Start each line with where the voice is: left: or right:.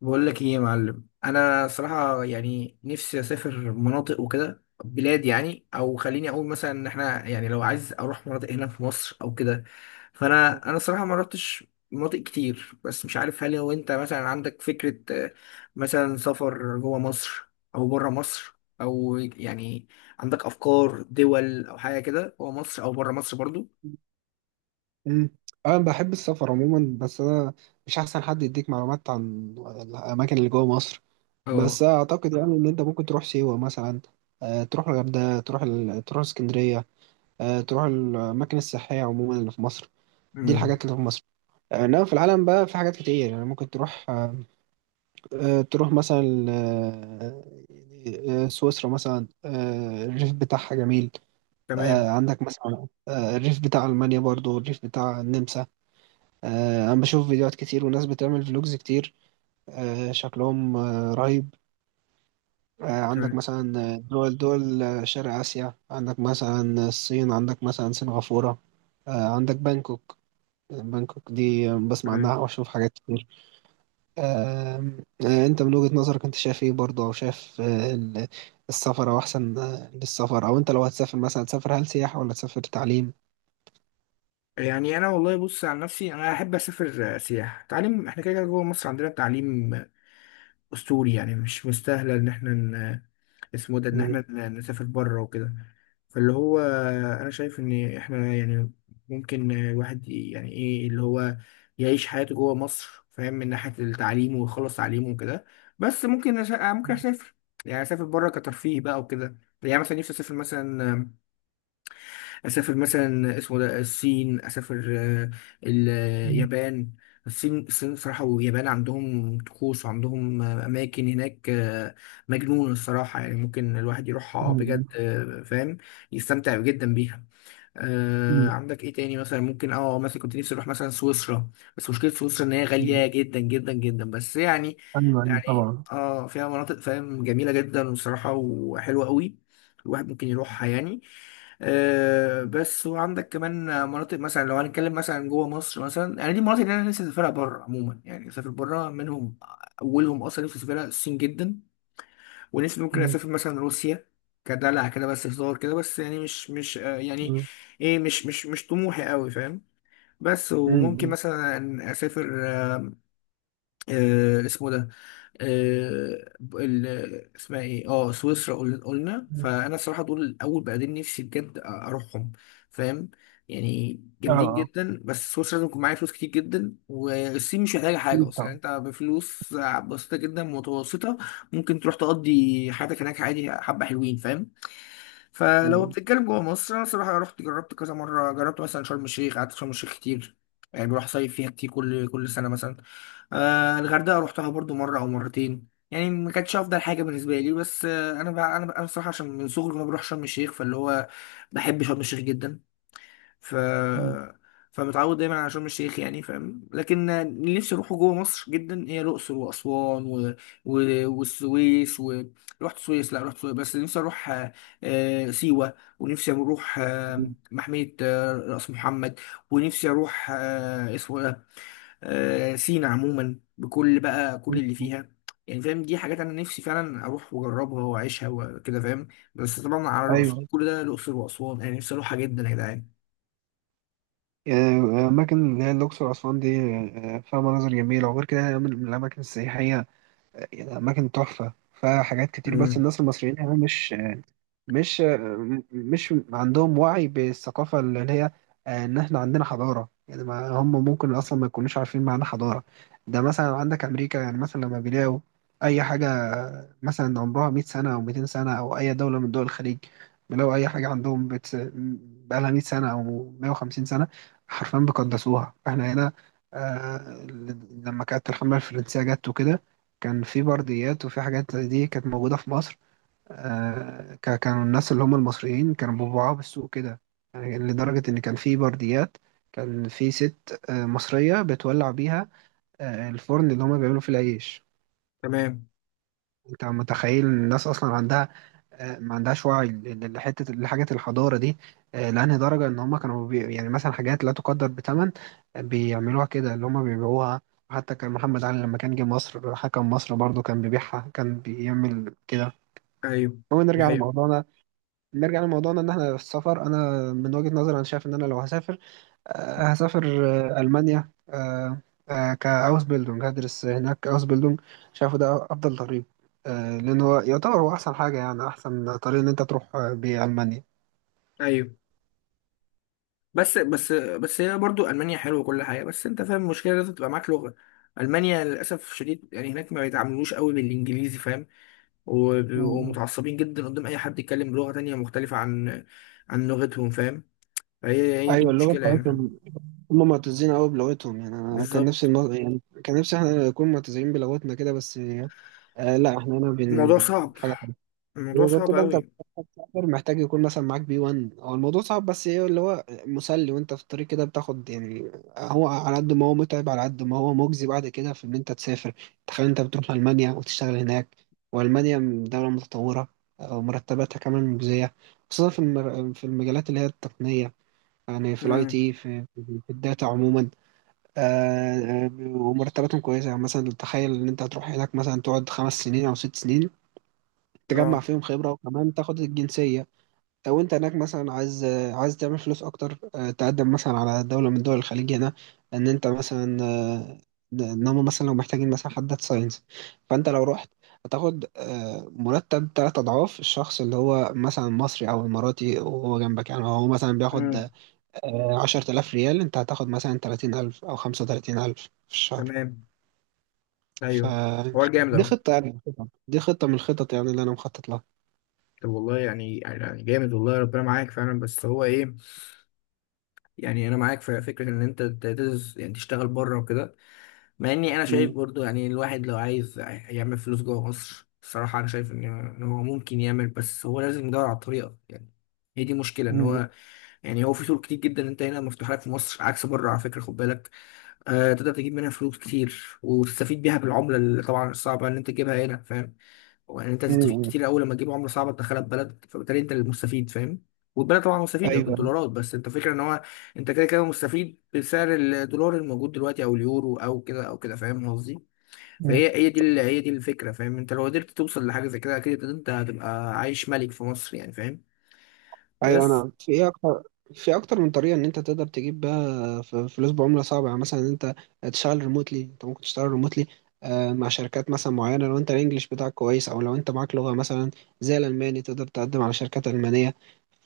left: بقول لك ايه يا معلم، انا صراحه يعني نفسي اسافر مناطق وكده، بلاد يعني. او خليني اقول مثلا ان احنا يعني لو عايز اروح مناطق هنا في مصر او كده. فانا صراحه ما رحتش مناطق كتير، بس مش عارف. هل لو انت مثلا عندك فكره آه، مثلا سفر جوه مصر او بره مصر، او يعني عندك افكار دول او حاجه كده جوه مصر او بره مصر برضو؟
right: مم. انا بحب السفر عموما، بس انا مش احسن حد يديك معلومات عن الاماكن اللي جوه مصر. بس
left: اه.
right: اعتقد يعني ان انت ممكن تروح سيوه مثلا، تروح الغردقه، تروح تروح اسكندريه، تروح الاماكن السياحيه عموما اللي في مصر. دي
left: امم.
right: الحاجات اللي في مصر. انما في العالم بقى في حاجات كتير، يعني ممكن تروح مثلا سويسرا مثلا. الريف بتاعها جميل.
left: تمام.
right: عندك مثلا الريف بتاع المانيا، برضو الريف بتاع النمسا. انا بشوف فيديوهات كتير وناس بتعمل فلوجز كتير، شكلهم رهيب.
left: تمام.
right: عندك مثلا دول شرق آسيا. عندك مثلا الصين، عندك مثلا سنغافورة، عندك بانكوك. بانكوك دي بسمع عنها
left: تمام.
right: وأشوف حاجات كتير. آم، آه، أنت من وجهة نظرك أنت شايف إيه برضه، أو شايف السفر أو أحسن للسفر، أو أنت لو هتسافر مثلا هتسافر، هل سياحة ولا تسافر تعليم؟
left: يعني انا والله بص، عن نفسي انا احب اسافر سياحه تعليم. احنا كده كده جوه مصر عندنا التعليم اسطوري، يعني مش مستاهله ان احنا اسمه إيه ده، ان
right: مم.
left: احنا نسافر بره وكده. فاللي هو انا شايف ان احنا يعني ممكن الواحد يعني ايه اللي هو يعيش حياته جوه مصر، فاهم، من ناحيه التعليم ويخلص تعليمه وكده. بس ممكن أش... آه، ممكن اسافر، يعني اسافر بره كترفيه بقى وكده. يعني مثلا نفسي اسافر مثلا اسمه ده الصين، اسافر
right: مم.
left: اليابان. الصين الصين صراحة واليابان عندهم طقوس، وعندهم أماكن هناك مجنونة الصراحة، يعني ممكن الواحد يروحها
right: مم.
left: بجد فاهم، يستمتع جدا بيها.
right: مم.
left: عندك ايه تاني مثلا؟ ممكن مثلا كنت نفسي اروح مثلا سويسرا. بس مشكله سويسرا ان هي
right: مم.
left: غاليه جدا جدا جدا، بس يعني،
right: أيوه، أيوه،
left: يعني
right: طبعا.
left: فيها مناطق، فاهم، جميله جدا وصراحه وحلوه قوي، الواحد ممكن يروحها يعني. بس وعندك كمان مناطق. مثلا لو هنتكلم مثلا جوه مصر، مثلا يعني دي المناطق اللي انا نفسي اسافرها بره عموما، يعني اسافر بره منهم. اولهم اصلا نفسي اسافرها الصين جدا، ونفسي ممكن
right: مم.
left: اسافر مثلا روسيا، كدلع كده، بس هزار كده. بس يعني مش مش آه، يعني
right: مم.
left: ايه، مش طموحي قوي، فاهم. بس وممكن
right: امم.
left: مثلا اسافر اسمه ده آه، ال- اسمها ايه سويسرا، قلنا.
right: امم.
left: فانا الصراحه دول اول بلدين نفسي بجد اروحهم، فاهم. يعني
right: آه،
left: جامدين
right: آه،
left: جدا. بس سويسرا لازم يكون معايا فلوس كتير جدا، والصين مش محتاجه حاجه
right: أكيد
left: اصلا، يعني
right: طبعًا.
left: انت بفلوس بسيطه جدا متوسطه ممكن تروح تقضي حياتك هناك عادي، حبه حلوين، فاهم. فلو
right: امم.
left: بتتكلم جوه مصر، انا الصراحه رحت جربت كذا مره. جربت مثلا شرم الشيخ، قعدت في شرم الشيخ كتير، يعني بروح صيف فيها كتير كل سنه مثلا. الغردقه روحتها برضو مره او مرتين، يعني ما كانتش افضل حاجه بالنسبه لي. بس انا بقى بصراحه، عشان من صغري وانا بروح شرم الشيخ، فاللي هو بحب شرم الشيخ جدا. ف
right: امم.
left: فمتعود دايما على شرم الشيخ، يعني فاهم. لكن اللي نفسي اروحه جوه مصر جدا هي الاقصر واسوان والسويس رحت السويس، لا رحت السويس. بس نفسي اروح سيوه، ونفسي اروح
right: امم.
left: محميه راس محمد، ونفسي اروح اسمه سينا عموما، بكل بقى كل اللي
right: امم.
left: فيها، يعني فاهم. دي حاجات انا نفسي فعلا اروح واجربها واعيشها وكده، فاهم. بس طبعا على رأس
right: أيوه.
left: كل ده الاقصر واسوان انا نفسي اروحها جدا يا جدعان.
right: آآ، أماكن اللي هي الأقصر وأسوان دي فيها مناظر جميلة، وغير كده هي من الأماكن السياحية. أماكن تحفة، فيها حاجات كتير، بس
left: امم.
right: الناس المصريين هنا مش مش عندهم وعي بالثقافة اللي هي إن إحنا عندنا حضارة. يعني ما هم ممكن أصلا ما يكونوش عارفين معنى حضارة. ده مثلا عندك أمريكا، يعني مثلا لما بيلاقوا أي حاجة مثلا عمرها 100 سنة أو 200 سنة، أو أي دولة من دول الخليج بيلاقوا أي حاجة عندهم بقالها 100 سنة أو 150 سنة، حرفيا بيقدسوها. إحنا هنا آه لما كانت الحملة الفرنسية جت وكده، كان في برديات وفي حاجات زي دي كانت موجودة في مصر. كانوا الناس اللي هم المصريين كانوا بيبيعوها بالسوق كده، يعني لدرجة إن كان في برديات. كان في ست مصرية بتولع بيها الفرن اللي هم بيعملوا فيه العيش.
left: تمام.
right: أنت متخيل إن الناس أصلا عندها ما عندهاش وعي ل- لحتة لحاجة الحضارة دي، لأنهي درجة إن هم كانوا يعني مثلا حاجات لا تقدر بثمن، بيعملوها كده اللي هم بيبيعوها. حتى كان محمد علي لما كان جه مصر حكم مصر برضه كان بيبيعها، كان بيعمل كده.
left: ايوه.
right: المهم،
left: دي حقيقة.
right: نرجع لموضوعنا ان احنا في السفر. انا من وجهة نظري انا شايف ان انا لو هسافر المانيا. كاوس بيلدونج هدرس هناك اوس بيلدونج. شايفه ده افضل طريق، لان هو يعتبر هو احسن حاجه، يعني احسن طريق ان انت تروح بيه المانيا.
left: ايوه، بس هي برضو المانيا حلوه وكل حاجه. بس انت فاهم المشكله، لازم تبقى معاك لغه. المانيا للاسف الشديد يعني هناك ما بيتعاملوش قوي بالانجليزي، فاهم. وبيبقوا
right: مم.
left: متعصبين جدا قدام اي حد يتكلم بلغه تانية مختلفه عن لغتهم، فاهم. فهي هي دي
right: ايوه، اللغه
left: المشكله، يعني
right: بتاعتهم هم معتزين قوي بلغتهم. يعني انا كان نفسي
left: بالظبط.
right: يعني كان نفسي احنا نكون معتزين بلغتنا كده، بس لا، احنا هنا
left: الموضوع صعب.
right: حاجه. زي
left: الموضوع
right: ما قلت
left: صعب
right: بقى، انت
left: أوي.
right: بتسافر محتاج يكون مثلا معاك B1. هو الموضوع صعب، بس ايه اللي هو مسلي وانت في الطريق كده بتاخد يعني، هو على قد ما هو متعب، على قد ما هو مجزي بعد كده، في ان انت تسافر. تخيل انت بتروح المانيا وتشتغل هناك، والمانيا دولة متطورة. ومرتباتها كمان مجزية، خصوصا في في المجالات اللي هي التقنية، يعني في الاي
left: امم.
right: تي، في الداتا عموما. آه، ومرتباتهم كويسة. يعني مثلا تخيل ان انت هتروح هناك، مثلا تقعد 5 سنين او 6 سنين،
left: اه.
right: تجمع فيهم خبرة وكمان تاخد الجنسية. لو انت هناك مثلا عايز تعمل فلوس اكتر، تقدم مثلا على دولة من دول الخليج هنا، ان انت مثلا ان هم مثلا لو محتاجين مثلا حد داتا ساينس. فانت لو رحت هتاخد مرتب 3 اضعاف الشخص اللي هو مثلا مصري او اماراتي وهو جنبك. يعني هو مثلا بياخد
left: امم.
right: 10,000 ريال، انت هتاخد مثلا 30,000 او 35,000 في الشهر.
left: تمام. أيوه. حوار جامد
right: فدي
left: أوي.
right: خطة يعني، دي خطة من الخطط يعني اللي انا مخطط لها.
left: طب والله، يعني جامد، والله ربنا معاك فعلا. بس هو إيه، يعني أنا معاك في فكرة إن أنت تدرس يعني تشتغل بره وكده. مع إني أنا شايف برضو يعني الواحد لو عايز يعمل فلوس جوه مصر، الصراحة أنا شايف إن هو ممكن يعمل. بس هو لازم يدور على الطريقة يعني. هي دي مشكلة إن
right: مم.
left: هو، يعني هو في طرق كتير جدا أنت هنا مفتوحة لك في مصر، عكس بره، على فكرة خد بالك، تقدر تجيب منها فلوس كتير وتستفيد بيها، بالعملة اللي طبعا الصعبة ان انت تجيبها هنا، فاهم. وان انت تستفيد
right: مم.
left: كتير، اول لما تجيب عملة صعبة تدخلها ببلد، فبالتالي انت المستفيد، فاهم. والبلد طبعا مستفيدة
right: ايوه.
left: بالدولارات، بس انت فكرة ان هو انت كده كده مستفيد بسعر الدولار الموجود دلوقتي، او اليورو او كده او كده، فاهم قصدي.
right: مم.
left: فهي هي دي الفكرة، فاهم. انت لو قدرت توصل لحاجة زي كده، اكيد انت هتبقى عايش ملك في مصر، يعني فاهم.
right: ايوه،
left: بس
right: انا في ايه اكتر، في اكتر من طريقه ان انت تقدر تجيب بقى فلوس بعمله صعبه، يعني مثلا ان انت تشتغل ريموتلي. انت ممكن تشتغل ريموتلي مع شركات مثلا معينه لو انت الانجليش بتاعك كويس، او لو انت معاك لغه مثلا زي الالماني تقدر تقدم على شركات المانيه.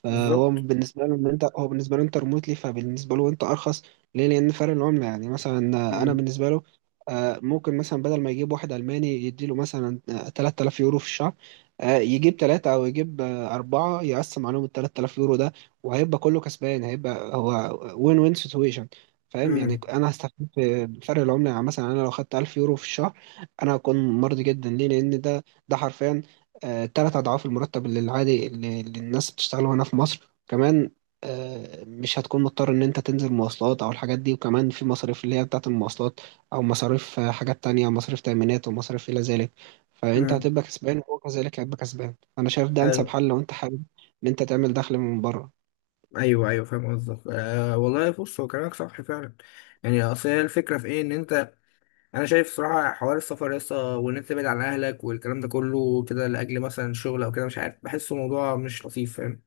right: فهو
left: بالظبط.
right: بالنسبة له إن أنت هو بالنسبة له أنت ريموتلي، فبالنسبة له أنت أرخص. ليه؟ لأن فرق العملة يعني مثلا. أنا
left: امم.
right: بالنسبة له، ممكن مثلا بدل ما يجيب واحد ألماني يديله مثلا 3000 يورو في الشهر، يجيب ثلاثة أو يجيب أربعة، يقسم عليهم ال 3000 يورو ده، وهيبقى كله كسبان، هيبقى هو وين وين سيتويشن. فاهم يعني،
left: امم.
right: أنا هستفيد في فرق العملة. يعني مثلا أنا لو خدت 1000 يورو في الشهر، أنا هكون مرضي جدا. ليه؟ لأن ده حرفيا 3 أضعاف المرتب اللي العادي اللي الناس بتشتغله هنا في مصر كمان. مش هتكون مضطر إن أنت تنزل مواصلات أو الحاجات دي، وكمان في مصاريف اللي هي بتاعة المواصلات أو مصاريف حاجات تانية، مصاريف تأمينات ومصاريف إلى ذلك. فأنت
left: امم.
right: هتبقى كسبان وهو كذلك هيبقى كسبان. أنا شايف ده أنسب حل لو أنت حابب إن أنت تعمل دخل من بره.
left: ايوه. ايوه، فاهم قصدك. أه والله بص، هو كلامك صح فعلا، يعني اصل هي الفكره في ايه ان انت، انا شايف صراحه حوار السفر لسه، وان انت تبعد عن اهلك والكلام ده كله كده لاجل مثلا شغل او كده، مش عارف، بحسه موضوع مش لطيف، فاهم.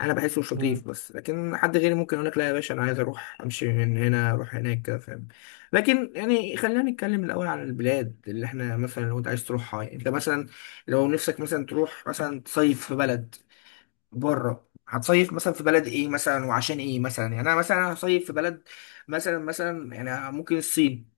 left: انا بحسه مش
right: مم.
left: لطيف. بس لكن حد غيري ممكن يقول لك لا يا باشا انا عايز اروح، امشي من هنا اروح هناك كده، فاهم. لكن يعني خلينا نتكلم الاول عن البلاد اللي احنا مثلا لو انت عايز تروحها. يعني انت مثلا لو نفسك مثلا تروح مثلا تصيف في بلد بره، هتصيف مثلا في بلد ايه مثلا، وعشان ايه مثلا؟ يعني انا مثلا هصيف في بلد مثلا يعني ممكن الصين،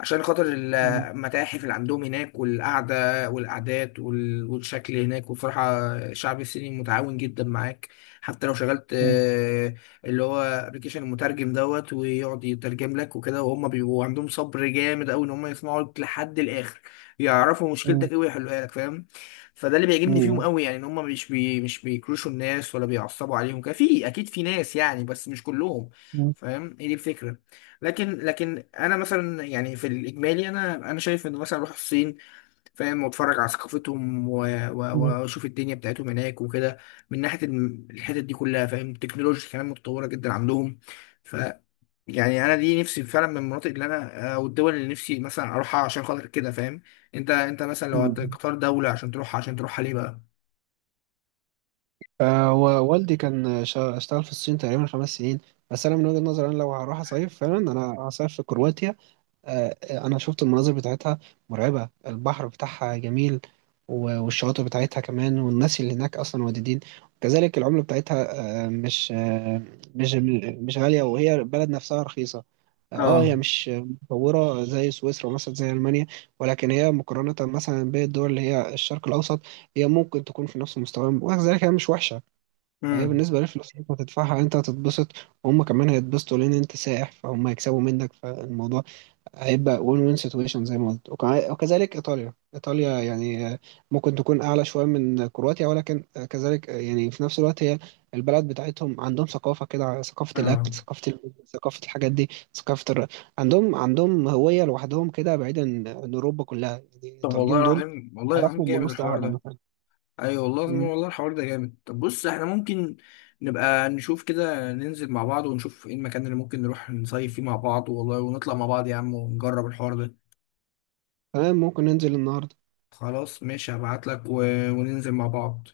left: عشان خاطر
right: مم.
left: المتاحف اللي عندهم هناك والقعدة والقعدات والشكل هناك، وبصراحة الشعب الصيني متعاون جدا معاك. حتى لو شغلت
right: مم.
left: اللي هو ابلكيشن المترجم دوت، ويقعد يترجم لك وكده، وهم بيبقوا عندهم صبر جامد قوي ان هم يسمعوا لك لحد الاخر، يعرفوا مشكلتك ايه ويحلوها لك، فاهم. فده اللي بيعجبني فيهم
right: مم.
left: قوي يعني، ان هم مش بيكروشوا الناس ولا بيعصبوا عليهم كده. في اكيد في ناس يعني، بس مش كلهم،
right: مم.
left: فاهم. هي دي الفكرة. لكن انا مثلا يعني في الاجمالي انا شايف ان مثلا اروح الصين، فاهم، واتفرج على ثقافتهم
right: مم.
left: واشوف الدنيا بتاعتهم هناك وكده، من ناحيه الحتت دي كلها، فاهم. التكنولوجيا كمان متطوره جدا عندهم. ف يعني انا دي نفسي فعلا من المناطق اللي انا او الدول اللي نفسي مثلا اروحها عشان خاطر كده، فاهم. انت مثلا لو
right: مم.
left: هتختار دوله عشان تروحها ليه بقى؟
right: ووالدي كان اشتغل في الصين تقريبا 5 سنين. بس انا من وجهة نظري، انا لو هروح اصيف فعلا، انا هصيف في كرواتيا. آه انا شفت المناظر بتاعتها مرعبة، البحر بتاعها جميل والشواطئ بتاعتها كمان، والناس اللي هناك اصلا ودودين، وكذلك العملة بتاعتها آه مش آه مش مش غالية، وهي البلد نفسها رخيصة. اه هي
left: اه.
right: مش متطورة زي سويسرا مثلا، زي ألمانيا، ولكن هي مقارنة مثلا بالدول اللي هي الشرق الأوسط، هي ممكن تكون في نفس المستوى، وكذلك هي مش وحشة. فهي
left: امم.
right: بالنسبة للفلوس اللي انت هتدفعها، انت هتتبسط وهم كمان هيتبسطوا، لان انت سائح فهم هيكسبوا منك، فالموضوع هيبقى وين وين سيتويشن زي ما قلت. وكذلك ايطاليا، ايطاليا يعني ممكن تكون اعلى شوية من كرواتيا، ولكن كذلك يعني في نفس الوقت هي البلد بتاعتهم عندهم ثقافة كده، ثقافة
left: اه.
right: الاكل، ثقافة ثقافة الحاجات دي، ثقافة الر... عندهم هوية لوحدهم كده، بعيدا عن اوروبا كلها، يعني
left: طب والله
right: الايطاليين دول
left: العظيم، والله العظيم
right: اعرفهم من
left: جامد
right: وسط
left: الحوار
right: قاعدة
left: ده.
right: مثلا.
left: ايوه والله العظيم،
right: مم.
left: والله الحوار ده جامد. طب بص، احنا ممكن نبقى نشوف كده، ننزل مع بعض ونشوف ايه المكان اللي ممكن نروح نصيف فيه مع بعض، والله، ونطلع مع بعض يا عم ونجرب الحوار ده.
right: تمام، ممكن ننزل النهاردة.
left: خلاص ماشي، هبعت لك و... وننزل مع بعض.